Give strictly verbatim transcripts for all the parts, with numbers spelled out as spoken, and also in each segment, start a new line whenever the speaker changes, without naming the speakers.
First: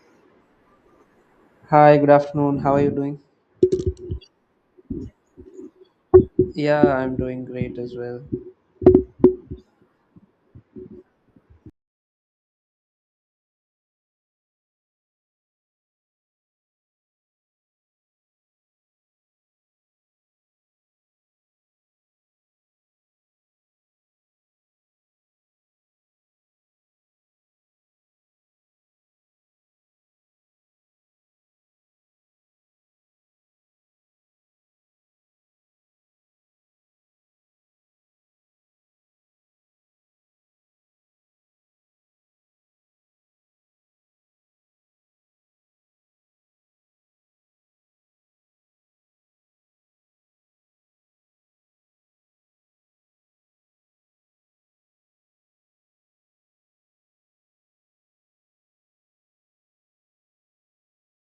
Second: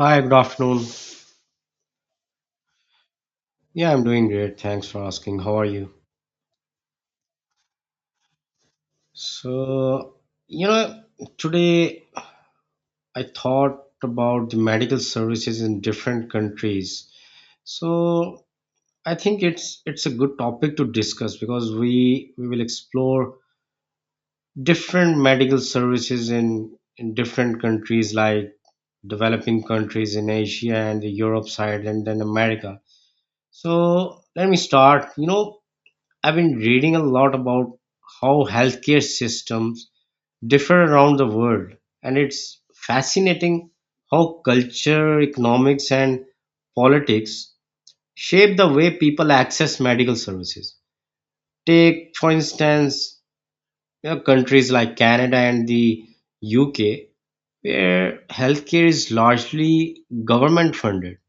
Hi, good afternoon.
Hi, good afternoon. How are you doing?
Yeah, I'm doing great. Thanks for asking. How are you?
Yeah, I'm doing great as well.
So, you know, today I thought about the medical services in different countries. So, I think it's it's a good topic to discuss because we we will explore different medical services in in different countries like developing countries in Asia and the Europe side and then America. So, let me start. You know, I've been reading a lot about how healthcare systems differ around the world, and it's fascinating how culture, economics, and politics shape the way people access medical services. Take, for instance, you know, countries like Canada and the U K, where healthcare is largely government funded.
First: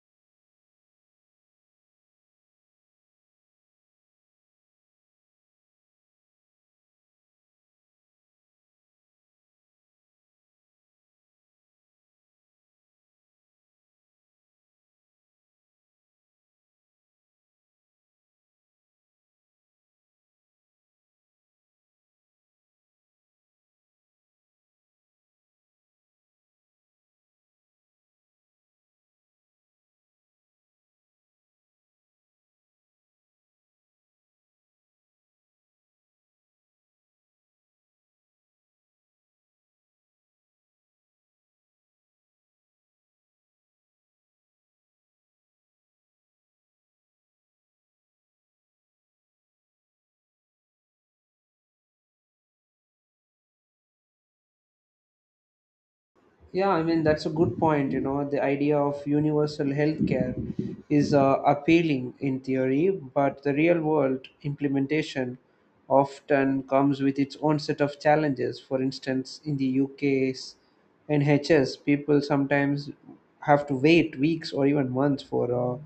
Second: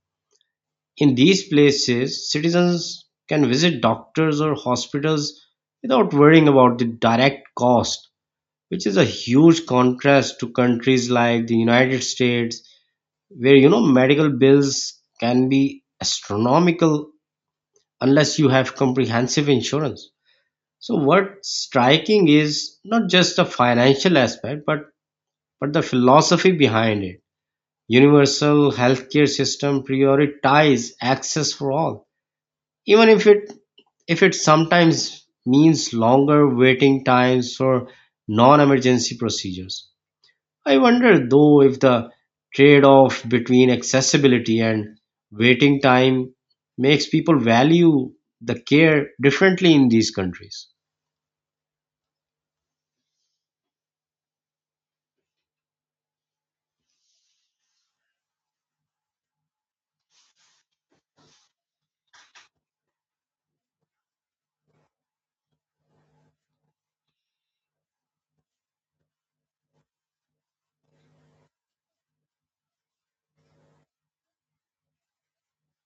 In these places, citizens can visit doctors or hospitals without worrying about the direct cost, which is a huge contrast to countries like the United States, where you know medical bills can be astronomical unless you have comprehensive insurance. So what's striking is not just the financial aspect, but but the philosophy behind it. Universal healthcare system prioritize access for all, even if it if it sometimes means longer waiting times for non-emergency procedures. I wonder though if the trade-off between accessibility and waiting time makes people value the care differently in these countries.
Yeah, I mean, that's a good point. You know, the idea of universal healthcare is uh, appealing in theory, but the real world implementation often comes with its own set of challenges. For instance, in the U K's N H S, people sometimes have to wait weeks or even months for uh,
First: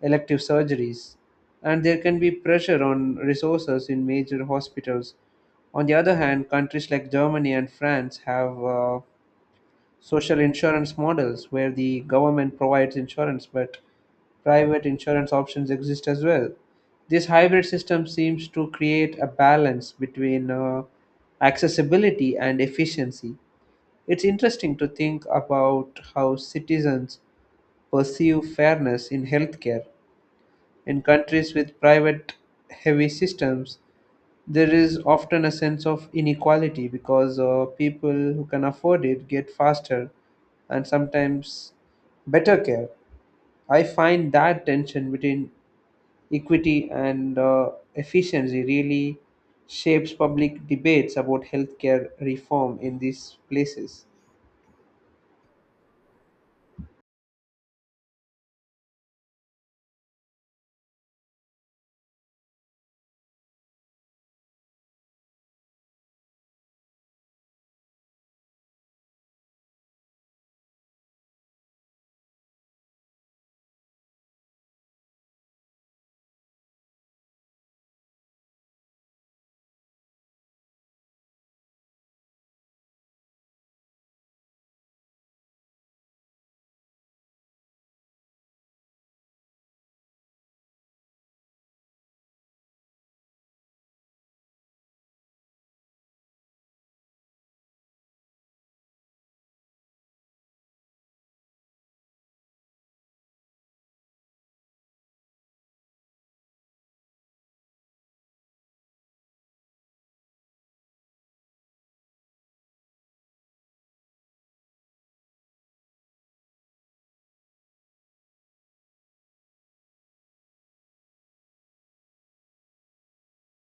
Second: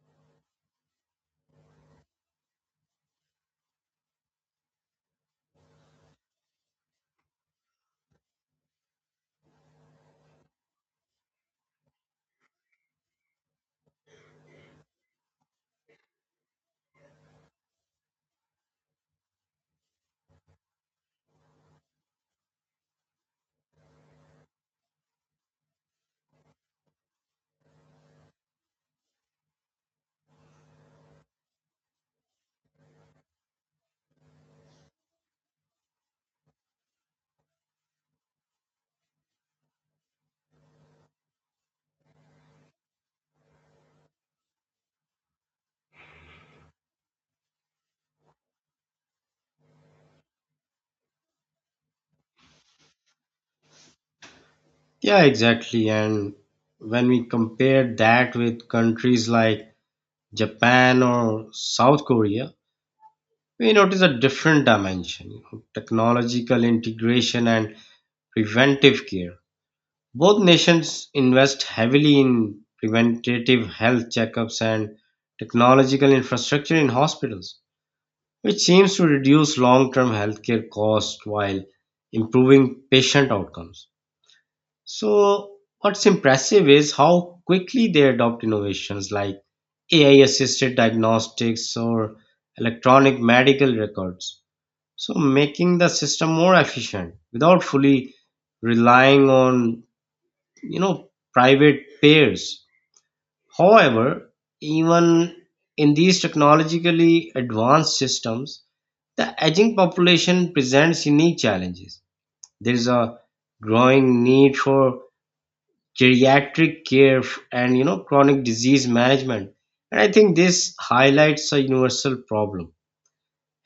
elective surgeries, and there can be pressure on resources in major hospitals. On the other hand, countries like Germany and France have. Uh, social insurance models where the government provides insurance but private insurance options exist as well. This hybrid system seems to create a balance between uh, accessibility and efficiency. It's interesting to think about how citizens perceive fairness in healthcare. In countries with private heavy systems, there is often a sense of inequality because uh, people who can afford it get faster and sometimes better care. I find that tension between equity and uh, efficiency really shapes public debates about healthcare reform in these places.
Yeah, exactly. And when we compare that with countries like Japan or South Korea, we notice a different dimension. you know, technological integration and preventive care. Both nations invest heavily in preventative health checkups and technological infrastructure in hospitals, which seems to reduce long term healthcare costs while improving patient outcomes. So, what's impressive is how quickly they adopt innovations like A I assisted diagnostics or electronic medical records. So, making the system more efficient without fully relying on you know private pairs. However, even in these technologically advanced systems, the aging population presents unique challenges. There is a growing need for geriatric care f- and you know chronic disease management. And I think this highlights a universal problem.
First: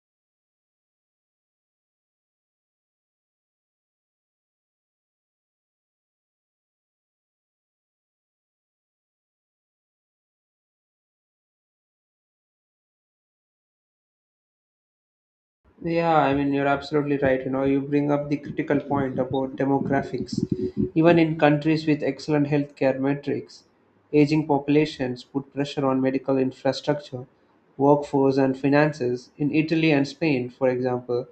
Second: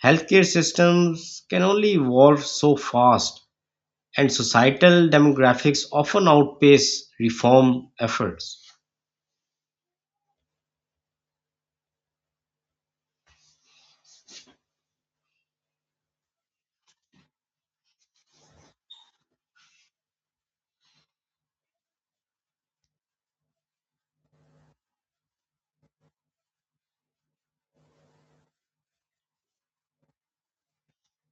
Healthcare systems can only evolve so fast, and societal demographics often outpace reform efforts.
Yeah, I mean, you're absolutely right. You know, you bring up the critical point about demographics. Even in countries with excellent healthcare metrics, aging populations put pressure on medical infrastructure, workforce, and finances. In Italy and Spain, for example,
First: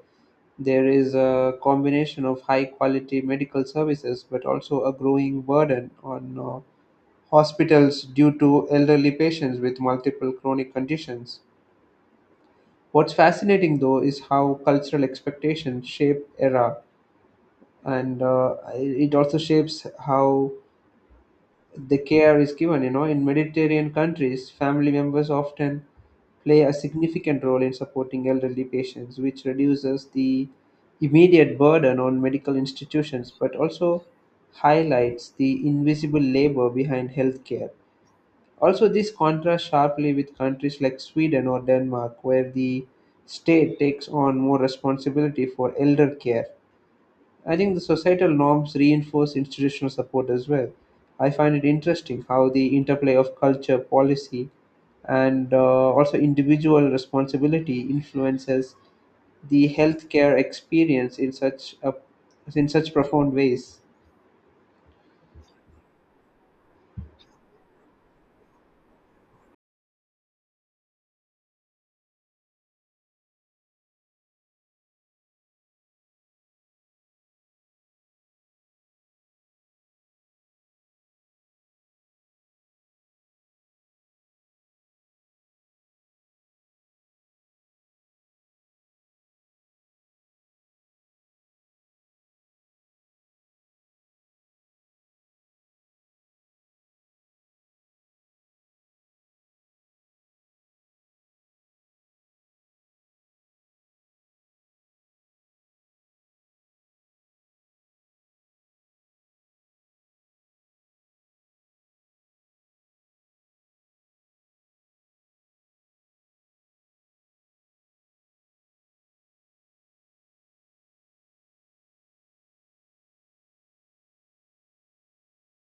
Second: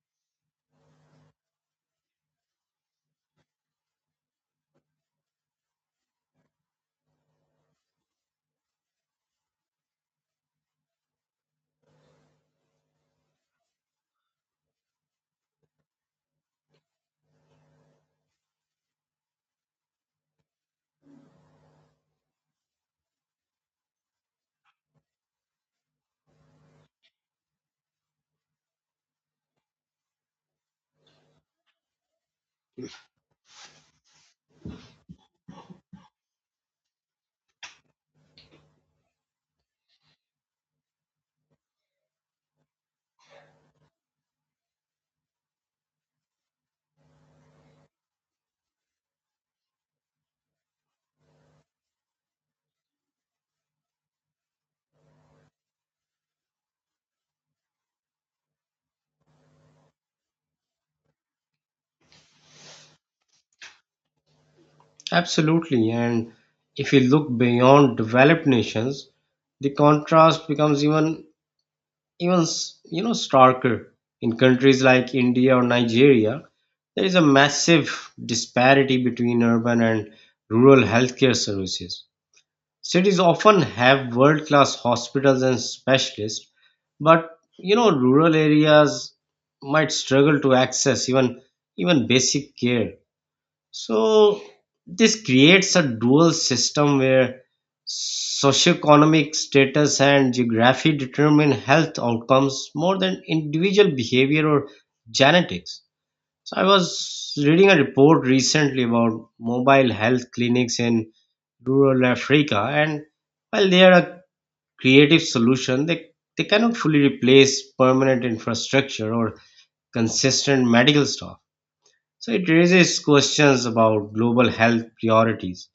there is a combination of high quality medical services but also a growing burden on uh, hospitals due to elderly patients with multiple chronic conditions. What's fascinating though is how cultural expectations shape era, and uh, it also shapes how the care is given. You know, in Mediterranean countries, family members often play a significant role in supporting elderly patients, which reduces the immediate burden on medical institutions, but also highlights the invisible labor behind healthcare. Also, this contrasts sharply with countries like Sweden or Denmark, where the state takes on more responsibility for elder care. I think the societal norms reinforce institutional support as well. I find it interesting how the interplay of culture, policy, and uh, also individual responsibility influences the healthcare experience in such a, in such profound ways.
Absolutely. And if you look beyond developed nations, the contrast becomes even even s- you know starker. In countries like India or Nigeria, there is a massive disparity between urban and rural healthcare services. Cities often have world-class hospitals and specialists, but you know rural areas might struggle to access even even basic care. So this creates a dual system where socioeconomic status and geography determine health outcomes more than individual behavior or genetics. So I was reading a report recently about mobile health clinics in rural Africa, and while they are a creative solution, they, they cannot fully replace permanent infrastructure or consistent medical staff. So it raises questions about global health priorities.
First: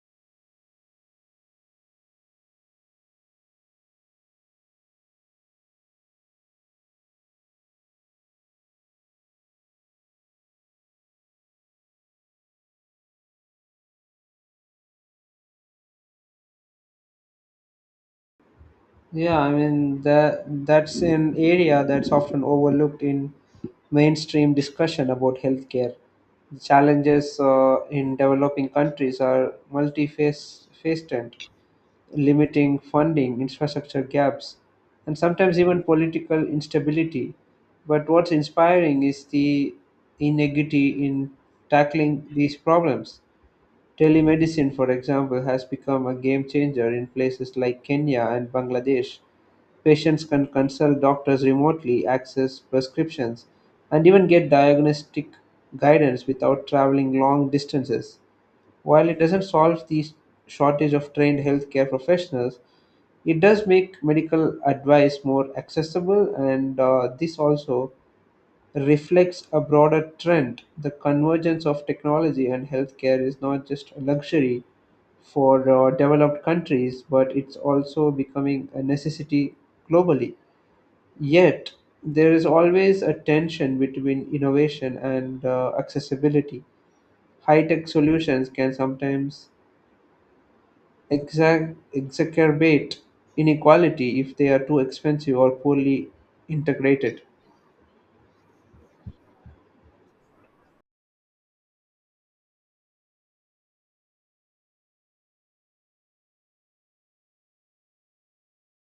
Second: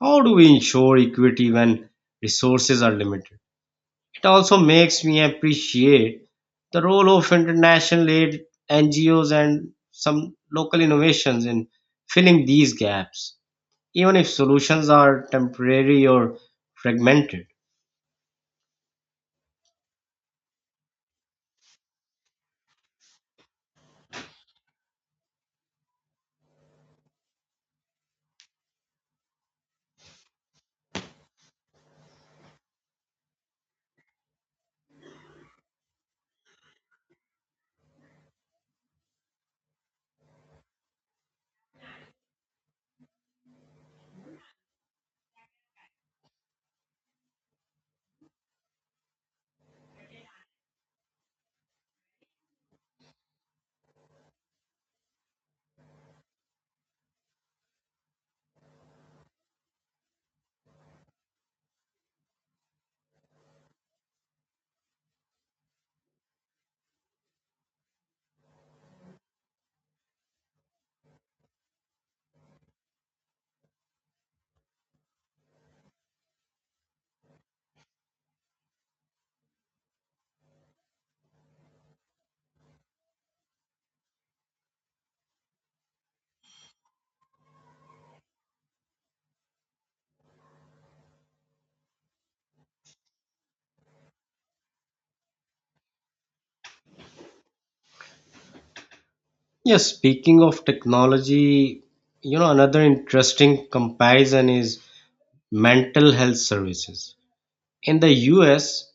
How do we ensure equity when resources are limited? It also makes me appreciate the role of international aid, N G Os, and some local innovations in filling these gaps, even if solutions are temporary or fragmented.
Yeah, I mean that that's an area that's often overlooked in mainstream discussion about healthcare. The challenges uh, in developing countries are multifaceted, limiting funding, infrastructure gaps, and sometimes even political instability. But what's inspiring is the inequity in tackling these problems. Telemedicine, for example, has become a game changer in places like Kenya and Bangladesh. Patients can consult doctors remotely, access prescriptions, and even get diagnostic guidance without traveling long distances. While it doesn't solve the shortage of trained healthcare professionals, it does make medical advice more accessible, and uh, this also reflects a broader trend. The convergence of technology and healthcare is not just a luxury for uh, developed countries, but it's also becoming a necessity globally. Yet, there is always a tension between innovation and uh, accessibility. High tech solutions can sometimes exac- exacerbate inequality if they are too expensive or poorly integrated.
Yes, speaking of technology, you know, another interesting comparison is mental health services. In the U S,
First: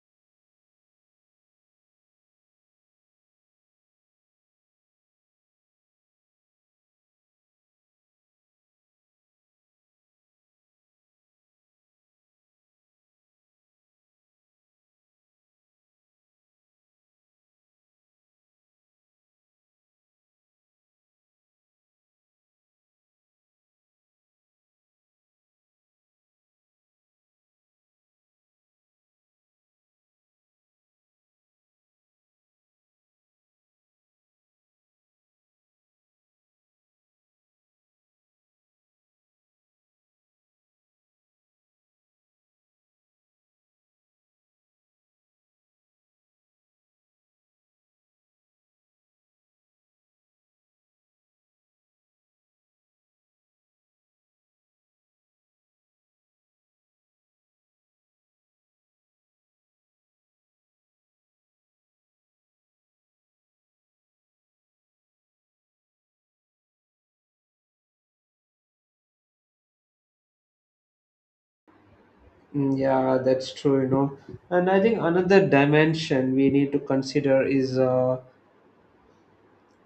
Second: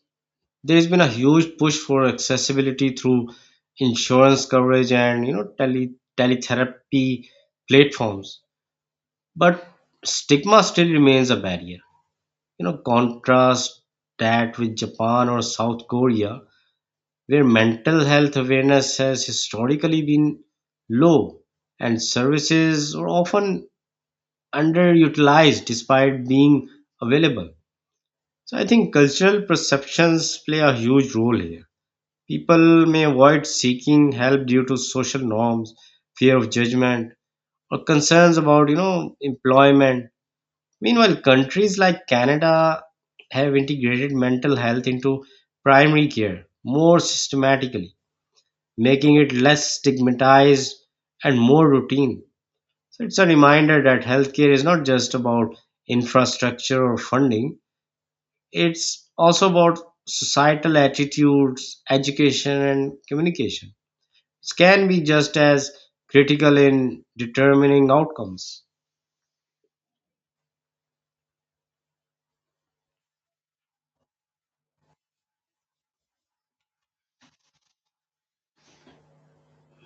there's been a huge push for accessibility through insurance coverage and you know tele teletherapy platforms, but stigma still remains a barrier. You know, contrast that with Japan or South Korea, where mental health awareness has historically been low and services are often underutilized despite being available. So I think cultural perceptions play a huge role here. People may avoid seeking help due to social norms, fear of judgment, or concerns about, you know, employment. Meanwhile, countries like Canada have integrated mental health into primary care more systematically, making it less stigmatized and more routine. So it's a reminder that healthcare is not just about infrastructure or funding, it's also about societal attitudes, education, and communication. Can be just as critical in determining outcomes.
Mm, yeah, that's true, you know. And I think another dimension we need to consider is uh,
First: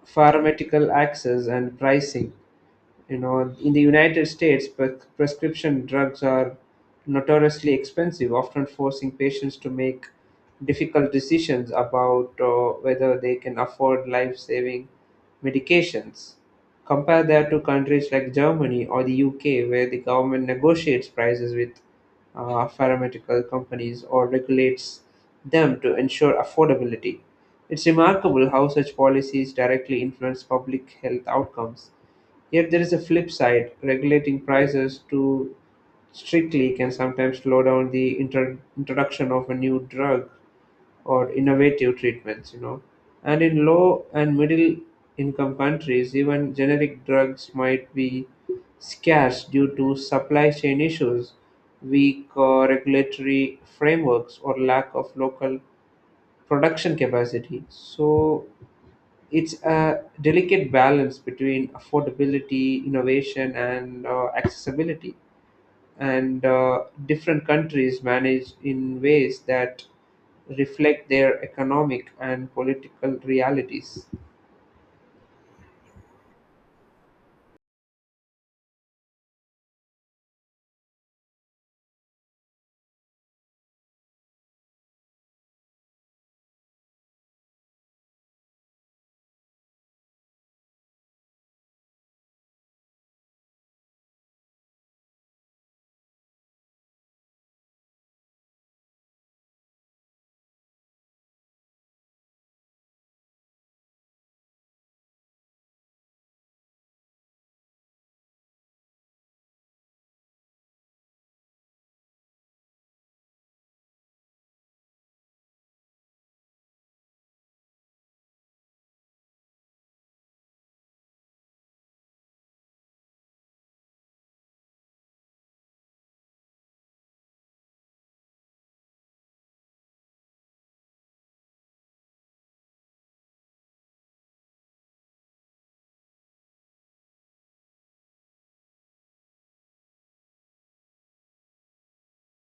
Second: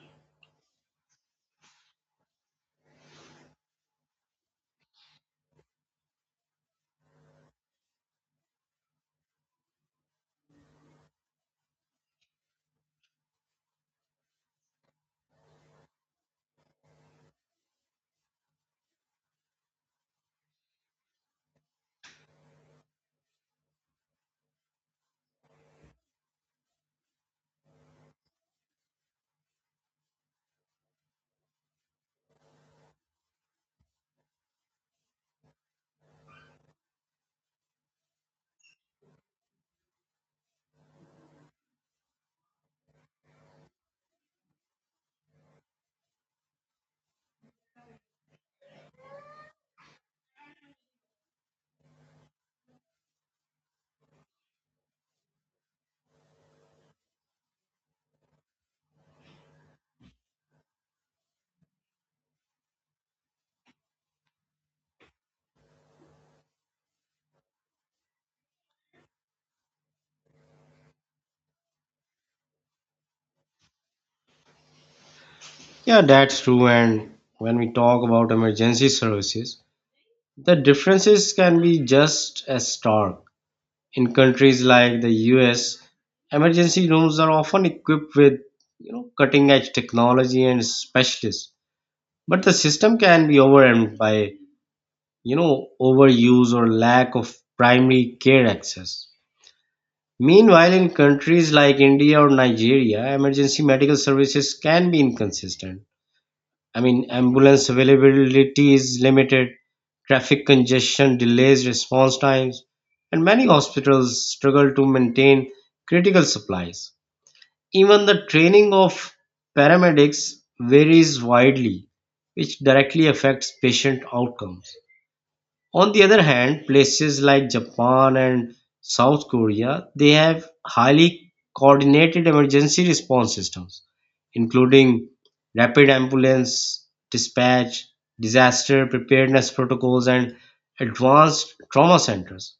pharmaceutical access and pricing. You know, in the United States, pre- prescription drugs are notoriously expensive, often forcing patients to make difficult decisions about uh, whether they can afford life-saving medications. Compare that to countries like Germany or the UK, where the government negotiates prices with uh, pharmaceutical companies or regulates them to ensure affordability. It's remarkable how such policies directly influence public health outcomes. Yet there is a flip side: regulating prices too strictly can sometimes slow down the intro- introduction of a new drug or innovative treatments, you know. And in low and middle income countries, even generic drugs might be scarce due to supply chain issues, weak uh, regulatory frameworks, or lack of local production capacity. So, it's a delicate balance between affordability, innovation, and uh, accessibility. And uh, different countries manage in ways that reflect their economic and political realities.
Yeah, that's true. And when we talk about emergency services, the differences can be just as stark. In countries like the U S, emergency rooms are often equipped with you know cutting edge technology and specialists. But the system can be overwhelmed by you know overuse or lack of primary care access. Meanwhile, in countries like India or Nigeria, emergency medical services can be inconsistent. I mean, ambulance availability is limited, traffic congestion delays response times, and many hospitals struggle to maintain critical supplies. Even the training of paramedics varies widely, which directly affects patient outcomes. On the other hand, places like Japan and South Korea, they have highly coordinated emergency response systems, including rapid ambulance dispatch, disaster preparedness protocols, and advanced trauma centers.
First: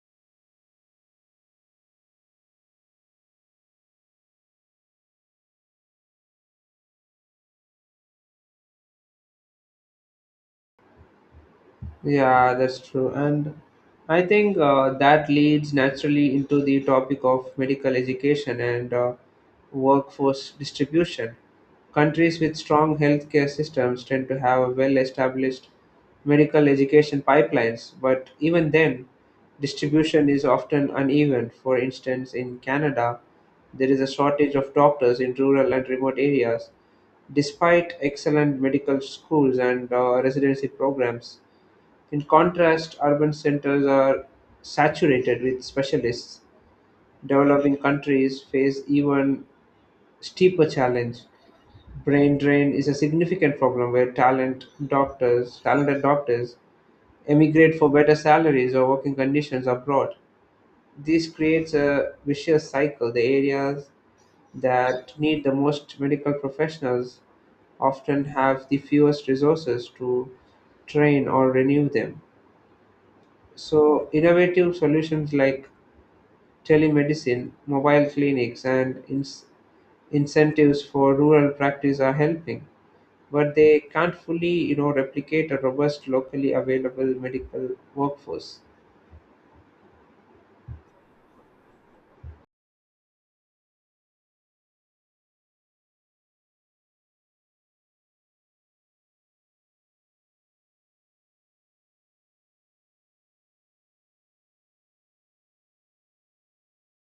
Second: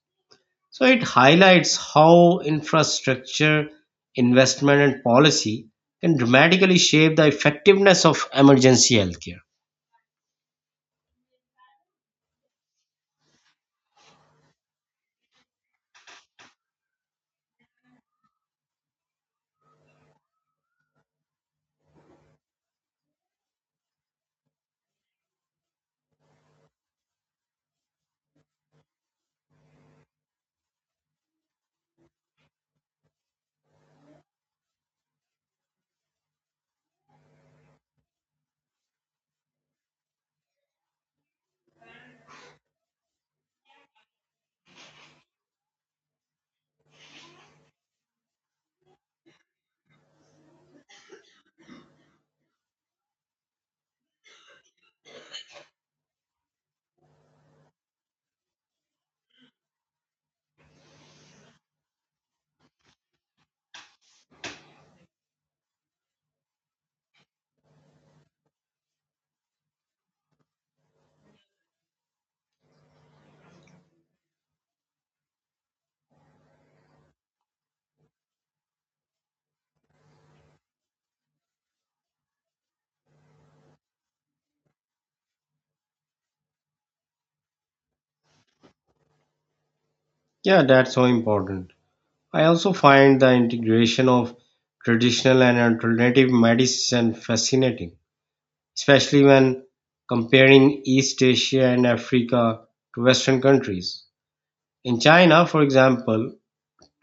So it highlights how infrastructure, investment, and policy can dramatically shape the effectiveness of emergency healthcare.
Yeah, that's true. And I think uh, that leads naturally into the topic of medical education and uh, workforce distribution. Countries with strong healthcare systems tend to have well established medical education pipelines, but even then, distribution is often uneven. For instance, in Canada, there is a shortage of doctors in rural and remote areas, despite excellent medical schools and uh, residency programs. In contrast, urban centers are saturated with specialists. Developing countries face even steeper challenge. Brain drain is a significant problem where talent doctors, talented doctors emigrate for better salaries or working conditions abroad. This creates a vicious cycle. The areas that need the most medical professionals often have the fewest resources to train or renew them. So, innovative solutions like telemedicine, mobile clinics, and ins- incentives for rural practice are helping, but they can't fully, you know, replicate a robust, locally available medical workforce.
Yeah, that's so important. I also find the integration of traditional and alternative medicine fascinating, especially when comparing East Asia and Africa to Western countries. In China, for example,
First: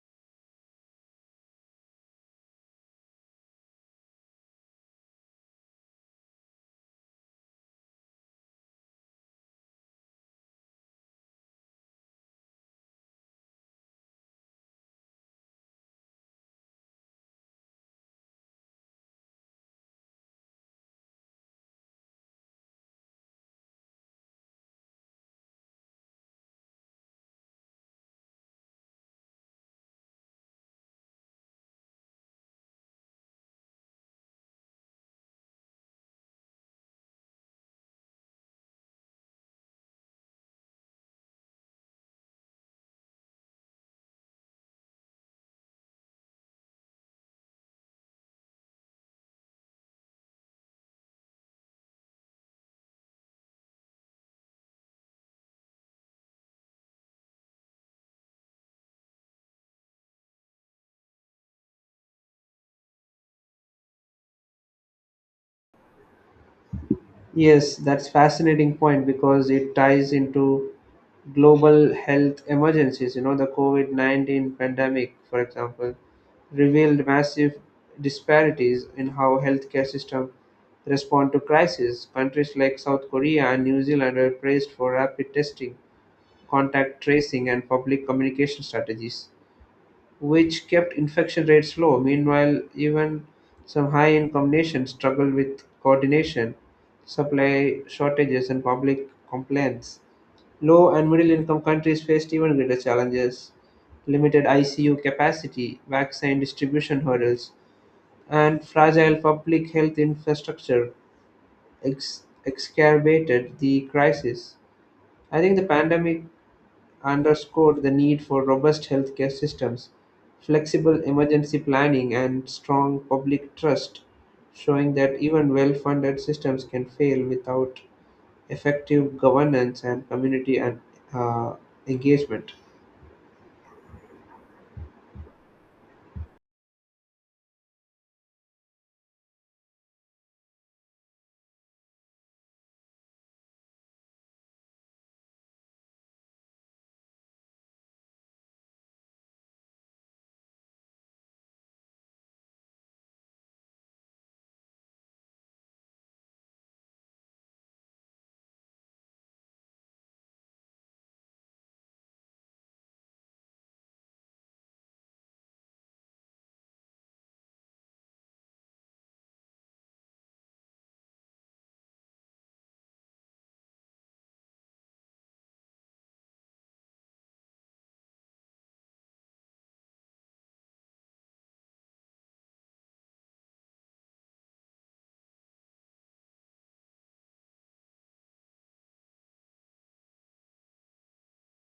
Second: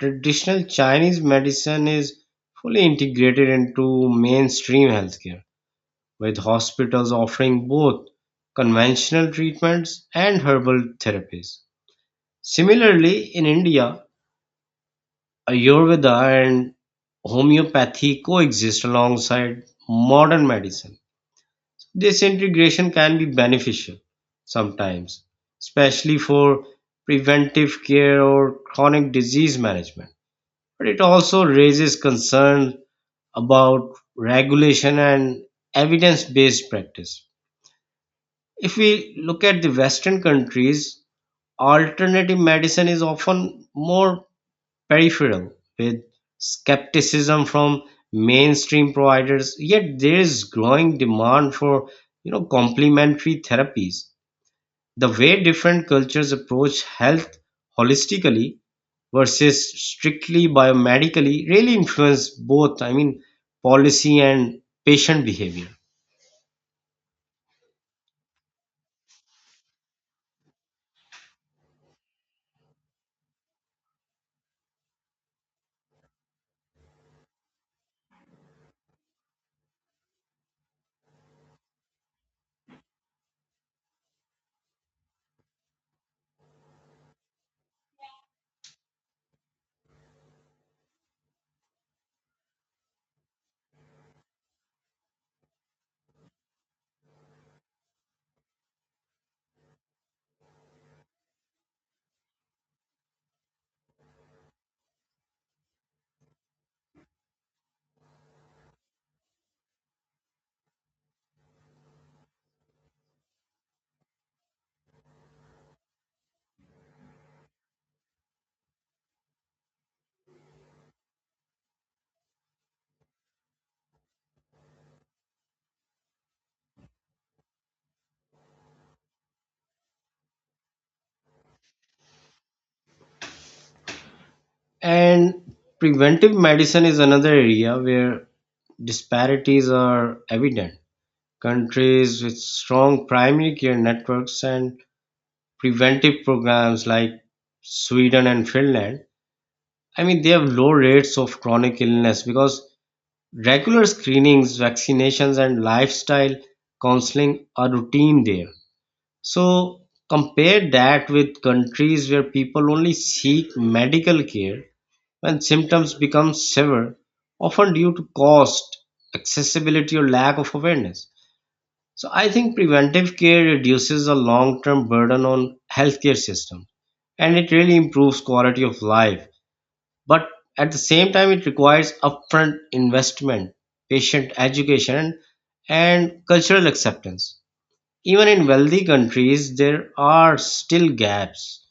traditional Chinese medicine is fully integrated into mainstream healthcare, with hospitals offering both conventional treatments and herbal therapies. Similarly, in India, Ayurveda and homeopathy coexist alongside modern medicine. This integration can be beneficial sometimes, especially for preventive care or chronic disease management. But it also raises concern about regulation and evidence based practice. If we look at the Western countries, alternative medicine is often more peripheral, with skepticism from mainstream providers. Yet there is growing demand for you know complementary therapies. The way different cultures approach health holistically versus strictly biomedically really influence both, i mean policy and patient behavior.
Yes, that's fascinating point because it ties into global health emergencies. You know, the COVID nineteen pandemic, for example, revealed massive disparities in how healthcare system respond to crisis. Countries like South Korea and New Zealand are praised for rapid testing, contact tracing, and public communication strategies which kept infection rates low. Meanwhile, even some high income nations struggled with coordination, supply shortages, and public complaints. Low and middle income countries faced even greater challenges: limited I C U capacity, vaccine distribution hurdles, and fragile public health infrastructure ex- exacerbated the crisis. I think the pandemic underscored the need for robust healthcare systems, flexible emergency planning, and strong public trust, showing that even well funded systems can fail without effective governance and community and, uh, engagement.
And preventive medicine is another area where disparities are evident. Countries with strong primary care networks and preventive programs like Sweden and Finland, I mean, they have low rates of chronic illness because regular screenings, vaccinations, and lifestyle counseling are routine there. So, compare that with countries where people only seek medical care when symptoms become severe, often due to cost, accessibility, or lack of awareness. So I think preventive care reduces the long-term burden on healthcare system and it really improves quality of life. But at the same time, it requires upfront investment, patient education, and cultural acceptance. Even in wealthy countries, there are still gaps.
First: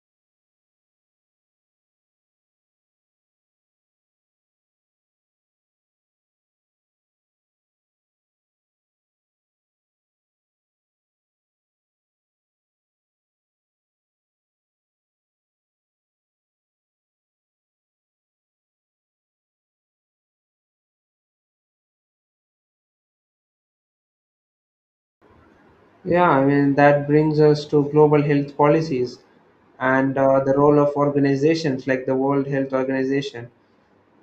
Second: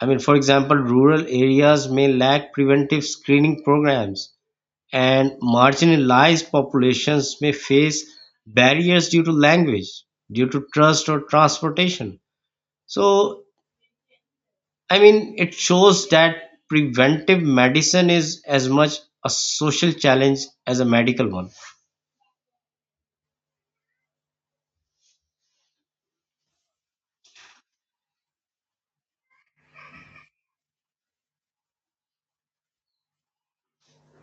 I mean, for example, rural areas may lack preventive screening programs and marginalized populations may face barriers due to language, due to trust or transportation. So, I mean, it shows that preventive medicine is as much a social challenge as a medical one.
Yeah, I mean, that brings us to global health policies and uh, the role of organizations like the World Health Organization.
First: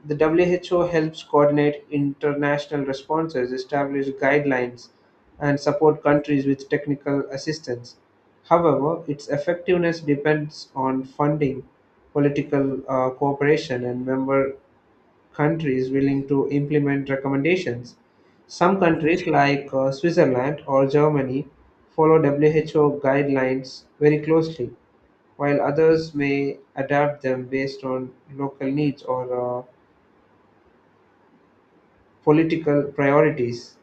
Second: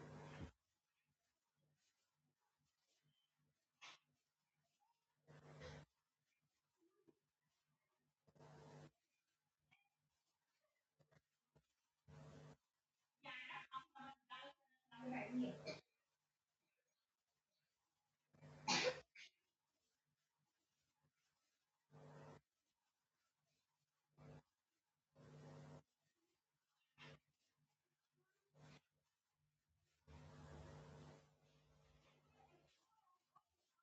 The W H O helps coordinate international responses, establish guidelines, and support countries with technical assistance. However, its effectiveness depends on funding, political uh, cooperation, and member countries willing to implement recommendations. Some countries, like uh, Switzerland or Germany, follow W H O guidelines very closely, while others may adapt them based on local needs or uh, political priorities.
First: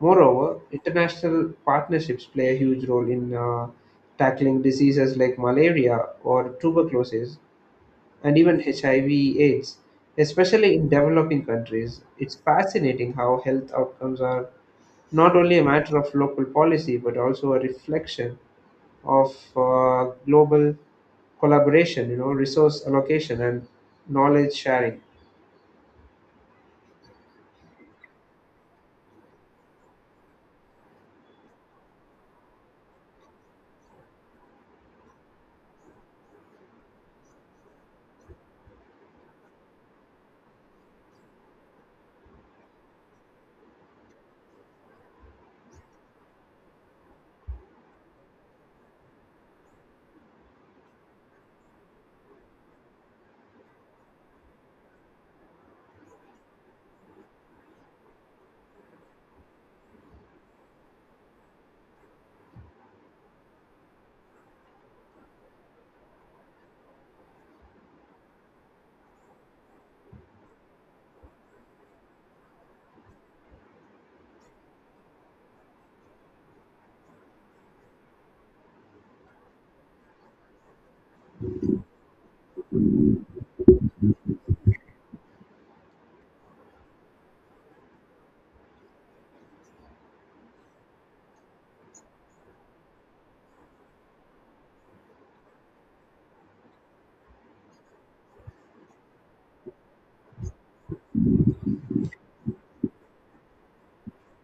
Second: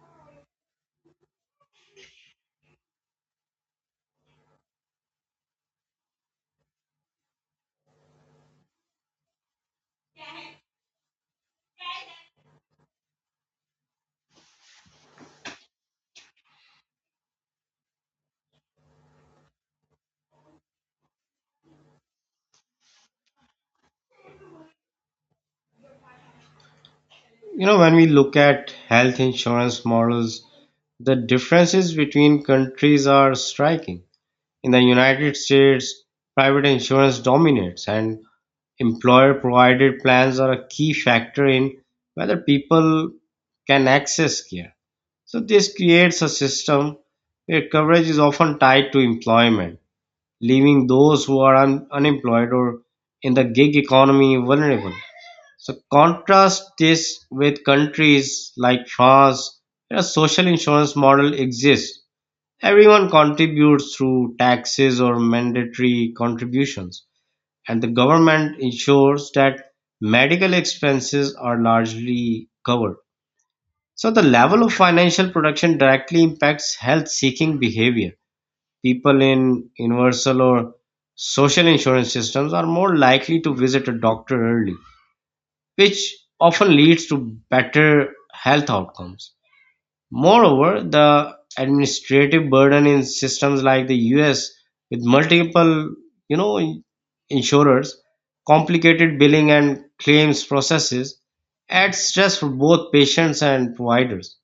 Moreover, international partnerships play a huge role in uh, tackling diseases like malaria or tuberculosis and even H I V/AIDS, especially in developing countries. It's fascinating how health outcomes are not only a matter of local policy but also a reflection of uh, global collaboration, you know, resource allocation and knowledge sharing.
You know, when we look at health insurance models, the differences between countries are striking. In the United States, private insurance dominates, and employer-provided plans are a key factor in whether people can access care. So this creates a system where coverage is often tied to employment, leaving those who are un- unemployed or in the gig economy vulnerable. So contrast this with countries like France, where a social insurance model exists. Everyone contributes through taxes or mandatory contributions, and the government ensures that medical expenses are largely covered. So, the level of financial protection directly impacts health seeking behavior. People in universal or social insurance systems are more likely to visit a doctor early, which often leads to better health outcomes. Moreover, the administrative burden in systems like the U S with multiple, you know, in- insurers, complicated billing and claims processes adds stress for both patients and providers.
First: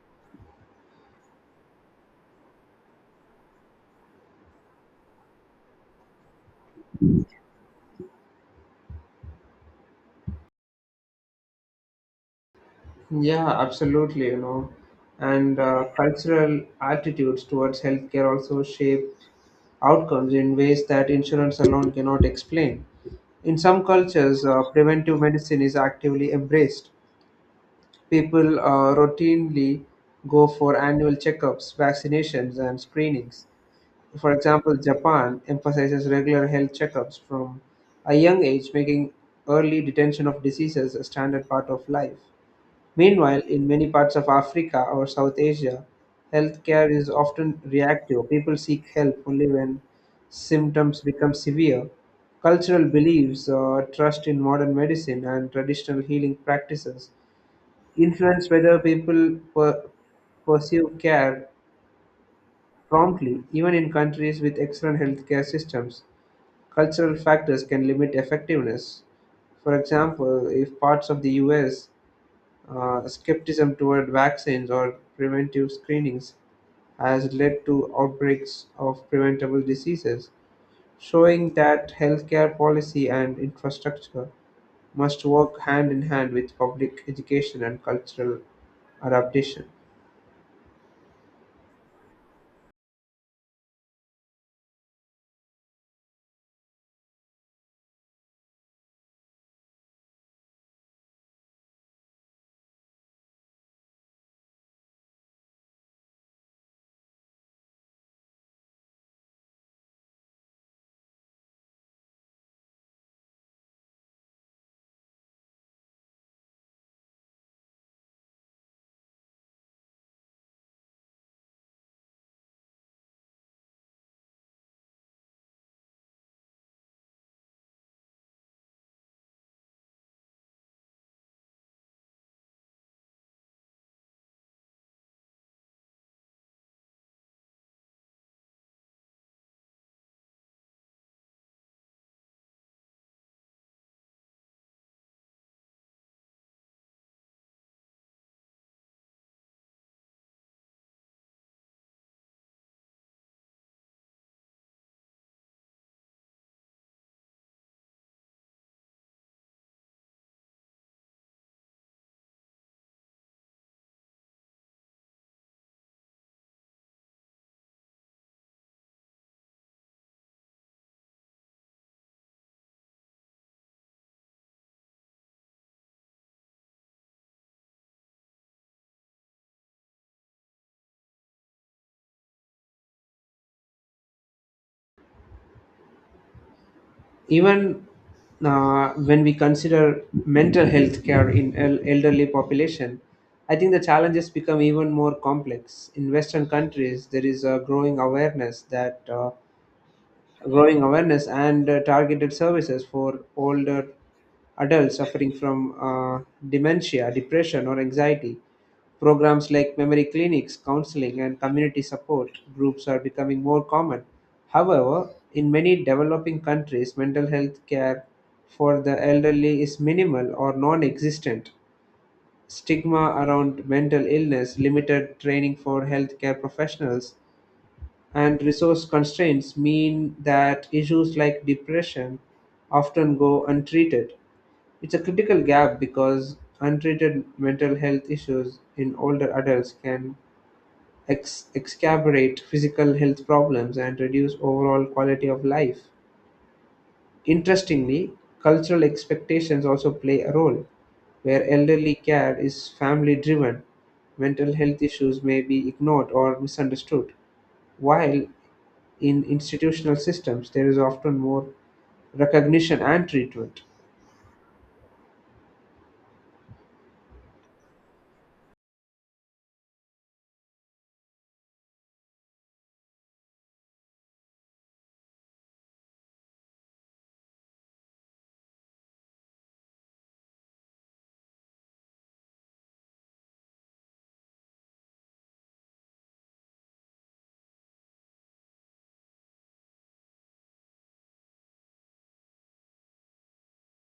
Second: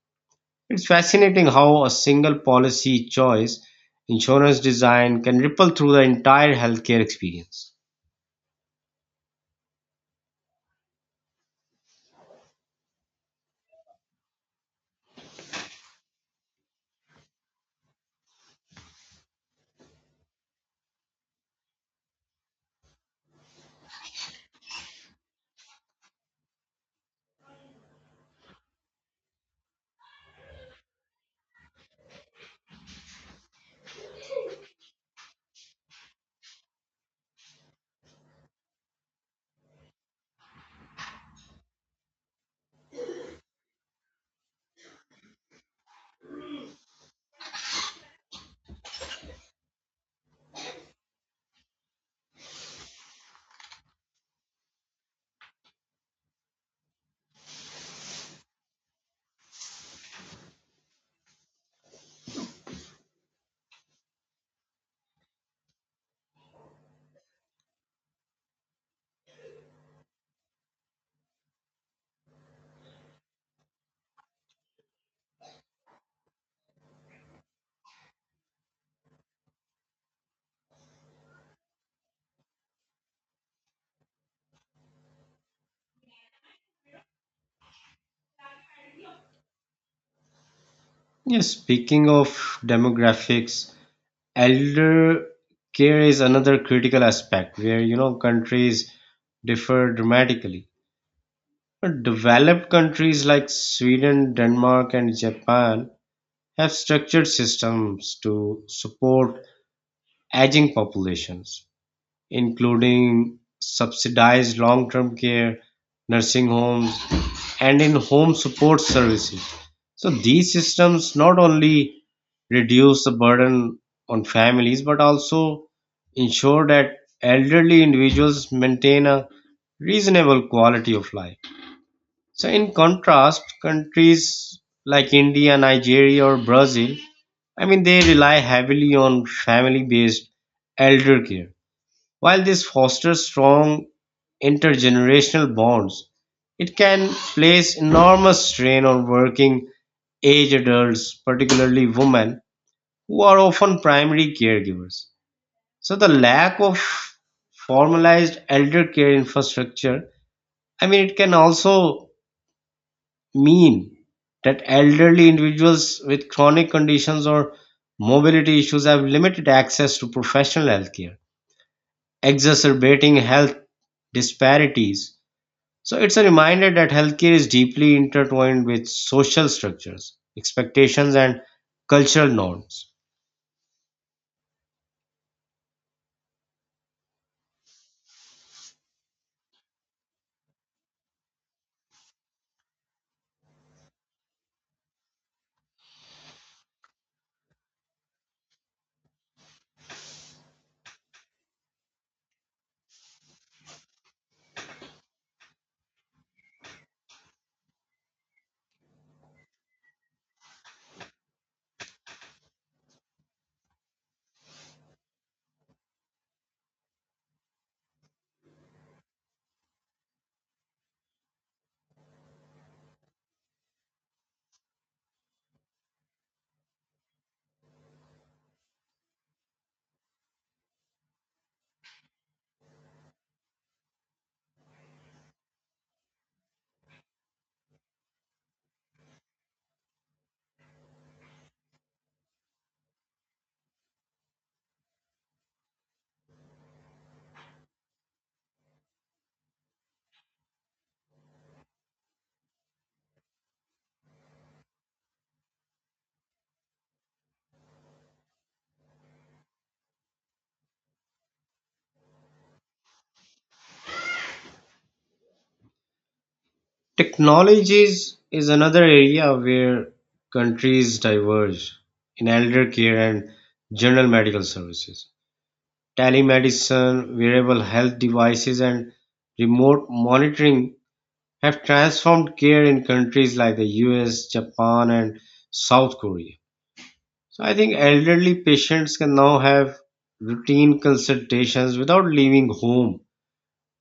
It's fascinating how a single policy choice, insurance design, can ripple through the entire healthcare experience.
Yeah, absolutely, you know. And uh, cultural attitudes towards healthcare also shape outcomes in ways that insurance alone cannot explain. In some cultures, uh, preventive medicine is actively embraced. People uh, routinely go for annual checkups, vaccinations, and screenings. For example, Japan emphasizes regular health checkups from a young age, making early detection of diseases a standard part of life. Meanwhile, in many parts of Africa or South Asia, healthcare is often reactive. People seek help only when symptoms become severe. Cultural beliefs, uh, trust in modern medicine, and traditional healing practices influence whether people per- pursue care promptly. Even in countries with excellent healthcare systems, cultural factors can limit effectiveness. For example, if parts of the U S uh, skepticism toward vaccines or preventive screenings has led to outbreaks of preventable diseases, showing that healthcare policy and infrastructure must work hand in hand with public education and cultural adaptation.
Yes, speaking of demographics, elder care is another critical aspect where you know countries differ dramatically. Developed countries like Sweden, Denmark, and Japan have structured systems to support aging populations, including subsidized long-term care, nursing homes, and in home support services. So these systems not only reduce the burden on families but also ensure that elderly individuals maintain a reasonable quality of life. So in contrast, countries like India, Nigeria or Brazil, I mean they rely heavily on family based elder care. While this fosters strong intergenerational bonds, it can place enormous strain on working age adults, particularly women, who are often primary caregivers. So, the lack of formalized elder care infrastructure, I mean, it can also mean that elderly individuals with chronic conditions or mobility issues have limited access to professional health care, exacerbating health disparities. So it's a reminder that healthcare is deeply intertwined with social structures, expectations, and cultural norms.
Even uh, when we consider mental health care in el- elderly population, I think the challenges become even more complex. In Western countries, there is a growing awareness that uh, growing awareness and uh, targeted services for older adults suffering from uh, dementia, depression, or anxiety. Programs like memory clinics, counseling, and community support groups are becoming more common. However, in many developing countries, mental health care for the elderly is minimal or non existent. Stigma around mental illness, limited training for healthcare professionals, and resource constraints mean that issues like depression often go untreated. It's a critical gap because untreated mental health issues in older adults can ex- exacerbate physical health problems and reduce overall quality of life. Interestingly, cultural expectations also play a role. Where elderly care is family driven, mental health issues may be ignored or misunderstood, while in institutional systems there is often more recognition and treatment.
Technologies is another area where countries diverge in elder care and general medical services. Telemedicine, wearable health devices, and remote monitoring have transformed care in countries like the U S, Japan, and South Korea. So I think elderly patients can now have routine consultations without leaving home,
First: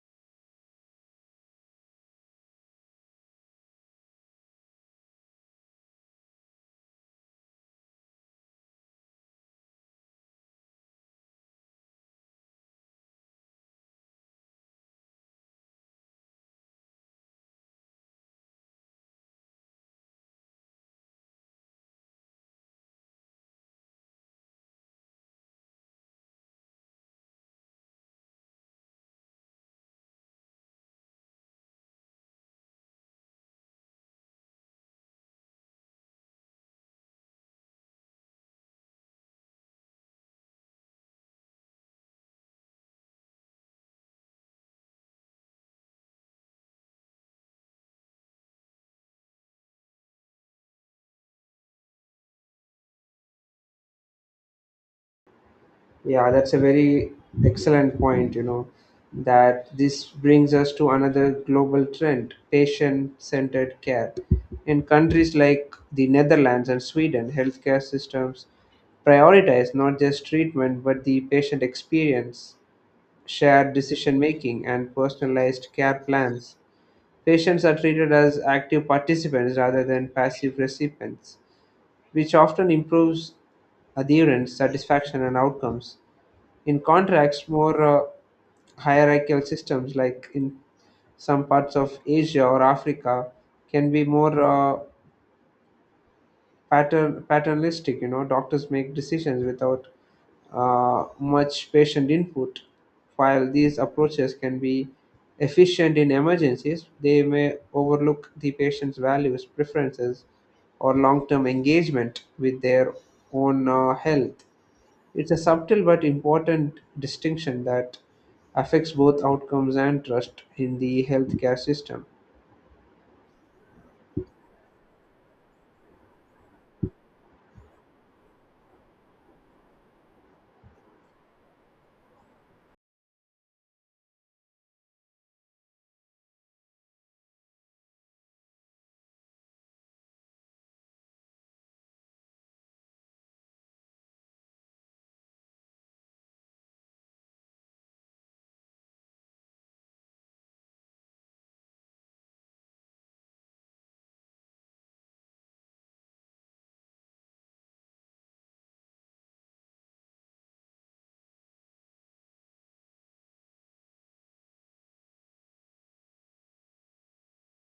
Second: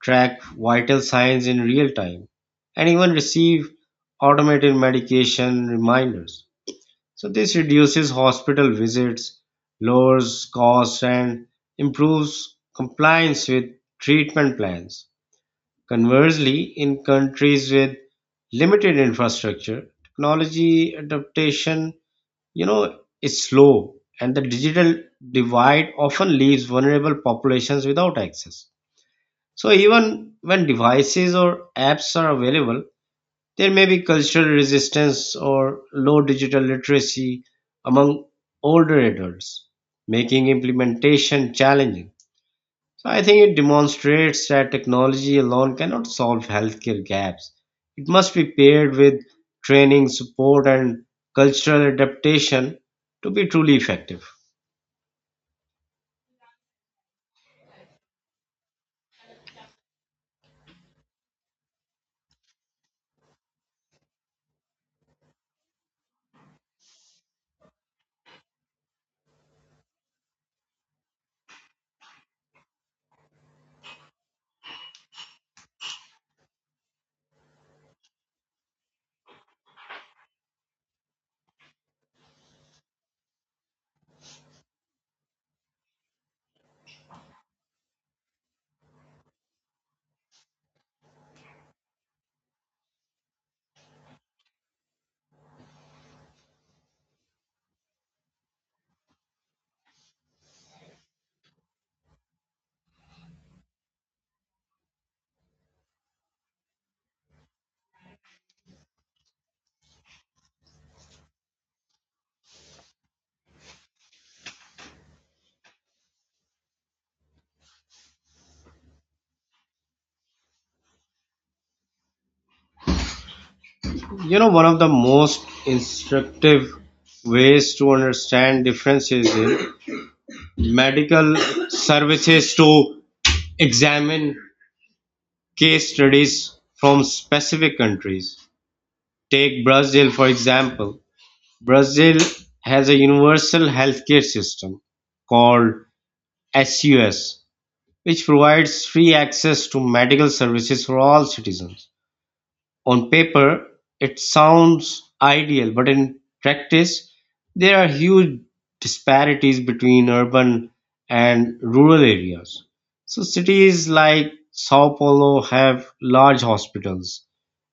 track vital signs in real time, and even receive automated medication reminders. So this reduces hospital visits, lowers costs, and improves compliance with treatment plans. Conversely, in countries with limited infrastructure, technology adaptation, you know, is slow, and the digital divide often leaves vulnerable populations without access. So even when devices or apps are available, there may be cultural resistance or low digital literacy among older adults, making implementation challenging. So I think it demonstrates that technology alone cannot solve healthcare gaps. It must be paired with training, support, and cultural adaptation to be truly effective.
Yeah, that's a very excellent point, you know, that this brings us to another global trend: patient centered care. In countries like the Netherlands and Sweden, healthcare systems prioritize not just treatment but the patient experience, shared decision making, and personalized care plans. Patients are treated as active participants rather than passive recipients, which often improves adherence, satisfaction, and outcomes. In contrast, more uh, hierarchical systems, like in some parts of Asia or Africa, can be more uh, pater- paternalistic. You know, doctors make decisions without uh, much patient input. While these approaches can be efficient in emergencies, they may overlook the patient's values, preferences, or long term engagement with their own uh, health. It's a subtle but important distinction that affects both outcomes and trust in the healthcare system.
You know, one of the most instructive ways to understand differences in medical services to examine case studies from specific countries. Take Brazil, for example. Brazil has a universal healthcare system called sus, which provides free access to medical services for all citizens. On paper, it sounds ideal, but in practice, there are huge disparities between urban and rural areas. So, cities like Sao Paulo have large hospitals,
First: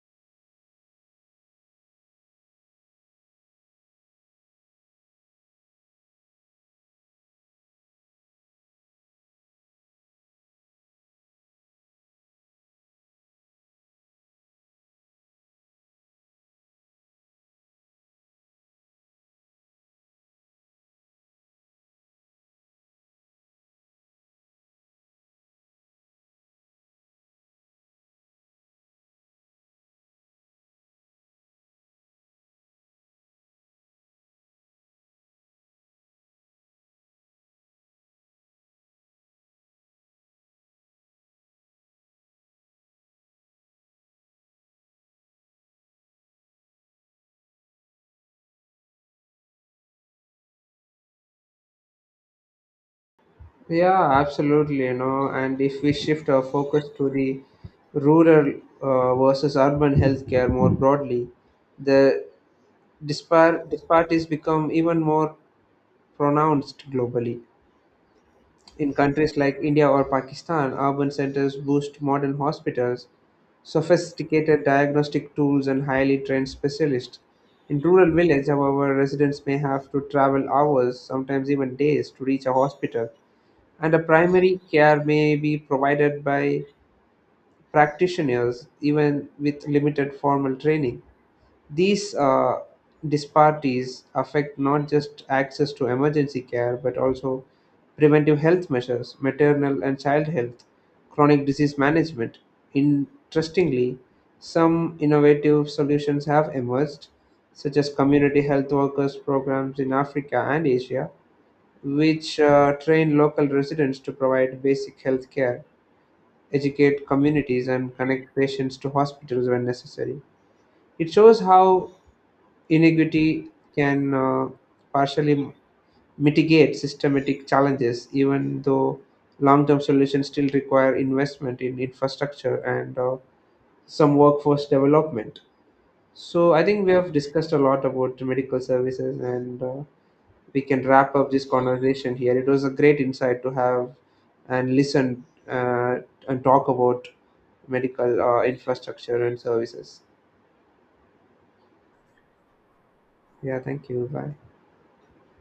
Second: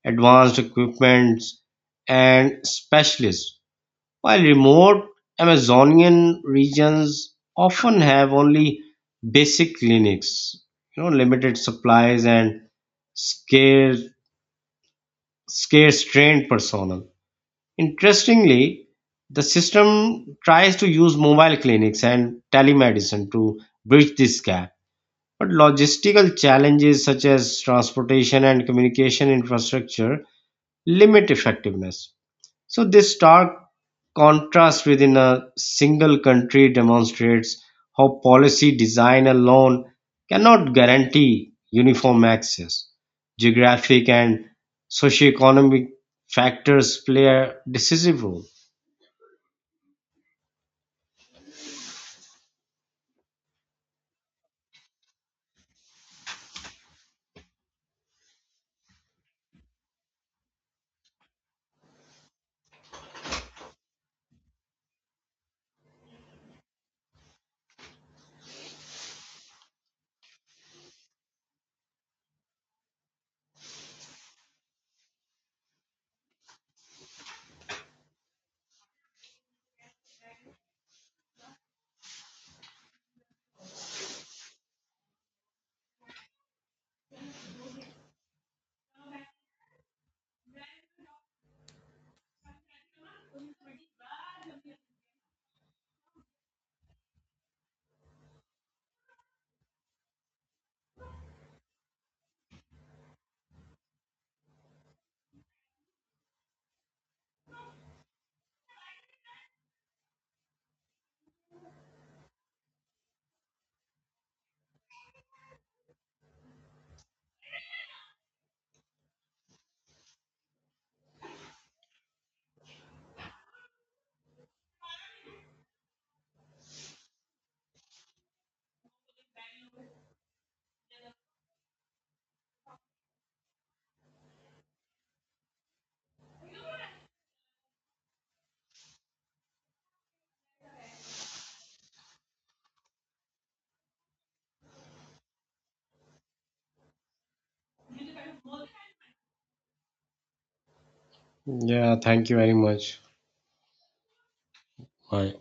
advanced equipments, and specialists, while remote Amazonian regions often have only basic clinics, you know, limited supplies and scarce, scarce trained personnel. Interestingly, the system tries to use mobile clinics and telemedicine to bridge this gap. But logistical challenges such as transportation and communication infrastructure limit effectiveness. So this stark contrast within a single country demonstrates how policy design alone cannot guarantee uniform access. Geographic and socioeconomic factors play a decisive role.
Yeah, absolutely. You know, and if we shift our focus to the rural uh, versus urban healthcare more broadly, the dispar- disparities become even more pronounced globally. In countries like India or Pakistan, urban centers boost modern hospitals, sophisticated diagnostic tools, and highly trained specialists. In rural village, however, residents may have to travel hours, sometimes even days, to reach a hospital and a primary care may be provided by practitioners even with limited formal training. These uh, disparities affect not just access to emergency care but also preventive health measures, maternal and child health, chronic disease management. Interestingly, some innovative solutions have emerged, such as community health workers programs in Africa and Asia, which uh, train local residents to provide basic health care, educate communities, and connect patients to hospitals when necessary. It shows how inequity can uh, partially mitigate systematic challenges, even though long term solutions still require investment in infrastructure and uh, some workforce development. So, I think we have discussed a lot about medical services and uh, we can wrap up this conversation here. It was a great insight to have and listen uh, and talk about medical uh, infrastructure and services.
Yeah, thank you very much.
Yeah, thank you. Bye.
Bye.